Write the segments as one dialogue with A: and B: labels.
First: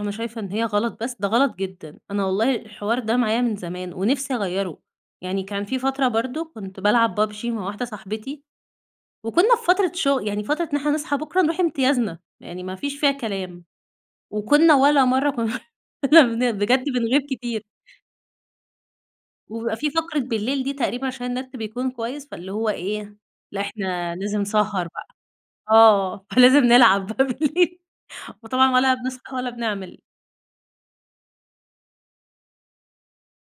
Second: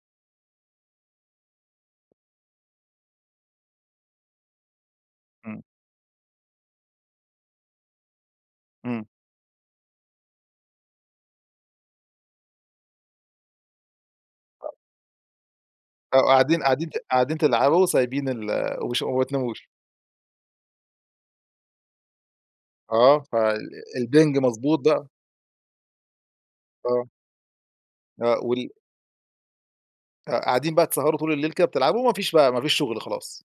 A: أنا شايفة إن هي غلط بس؟! ده غلط جدًا، أنا والله الحوار ده معايا من زمان ونفسي أغيره، يعني
B: امم.
A: كان في فترة برضه كنت بالعب PUBG مع واحدة صاحبتي،
B: امم.
A: وكنا في فترة شغ يعني فترة إن إحنا نصحى بكره نروح امتيازنا، يعني ما فيش فيها كلام، وكنا
B: [unintelligible]
A: ولا مرة
B: آه،
A: كن
B: قاعدين
A: بجد
B: قاعدين ت
A: بنغيب
B: قاعدين
A: كتير.
B: تلعبوا وسايبين ال وش وما بتناموش.
A: وبيبقى في فقرة بالليل دي، تقريبًا عشان النت بيكون كويس، فاللي هو إيه؟
B: آه، ف آآ،
A: لأ
B: ال ال
A: إحنا
B: البنج
A: لازم
B: مضبوط
A: سهر
B: بقى.
A: بقى، آه فلازم
B: آه.
A: نلعب بقى بالليل
B: آه وال
A: وطبعًا ولا بنصحى ولا بنعمل.
B: آه، قاعدين بقى تسهروا طول الليل كده بتلعبوا، وما فيش بقى ما فيش شغل خلاص.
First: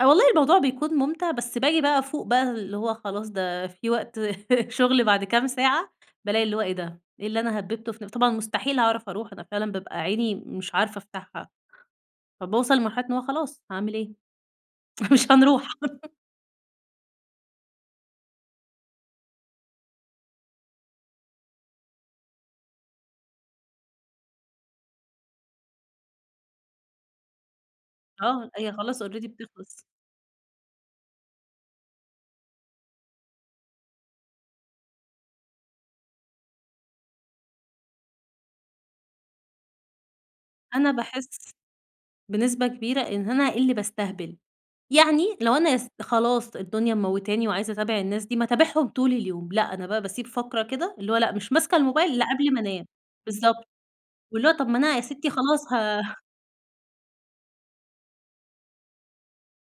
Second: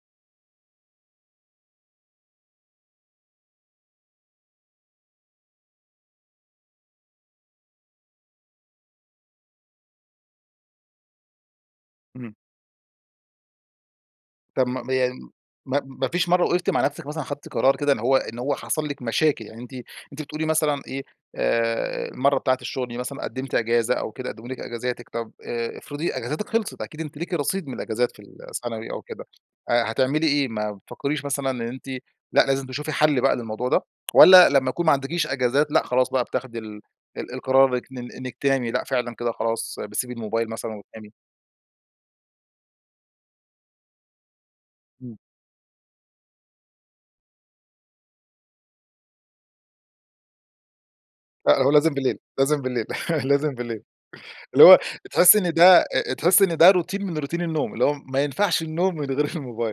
A: والله الموضوع بيكون ممتع، بس باجي بقى افوق بقى اللي هو خلاص ده في وقت شغل بعد كام ساعة بالاقي اللي هو إيه ده! إيه اللي أنا هببته ف طبعًا مستحيل هاعرف أروح أنا فعلًا بابقى عيني مش عارفة أفتحها.
B: امم.
A: فباوصل لمرحلة إن هو خلاص هاعمل إيه؟
B: طب ما ما يعني
A: مش هنروح.
B: ما ما فيش مرة وقفتِ مع نفسِك مثلًا خدتِ قرار كده إن هو إن هو حصل لِك مشاكل يعني أنتِ أنتِ بتقولي مثلًا إيه ،آآ، المرة بتاعة الشغل دي مثلًا قدمتِ إجازة، أو كده قدموا لِك إجازاتِك طب آآ، افرضي إجازاتِك خلصت، أكيد أنتِ ليكِ رصيد من الإجازات في ال
A: آه، هي
B: سنوي أو
A: خلاص
B: كده،
A: already بتخلص.
B: هتعملي إيه؟ ما بتفكريش مثلًا إن أنتِ لأ، لازم تشوفي حل بقى للموضوع ده؟ والّا لما يكون ما عندكيش إجازات لأ خلاص بقى بتاخدي ال ال القرار إنِك تنامي، لأ فعلًا كده خلاص بتسيبي الموبايل مثلًا
A: أنا
B: وتنامي؟
A: باحس بنسبة كبيرة إن أنا اللي بأستهبل،
B: امم.
A: يعني لو أنا أس خلاص الدنيا مموتاني وعايزة أتابع الناس دي ما اتابعهم طول اليوم، لأ، أنا بقى باسيب فقرة كده اللي هو لأ، مش
B: لأ هو
A: ماسكة
B: لازم
A: الموبايل
B: بالليل،
A: إلَّا قبل ما
B: لازم بالليل
A: أنام،
B: لازم
A: بالضبط
B: بالليل،
A: واللي هو
B: اللي
A: طب ما
B: هو
A: أنا يا ستي
B: تحسي إن
A: خلاص
B: ده
A: ه
B: تحسي إن ده روتين من روتين النوم اللي هو ما ينفعش النوم من غير الموبايل.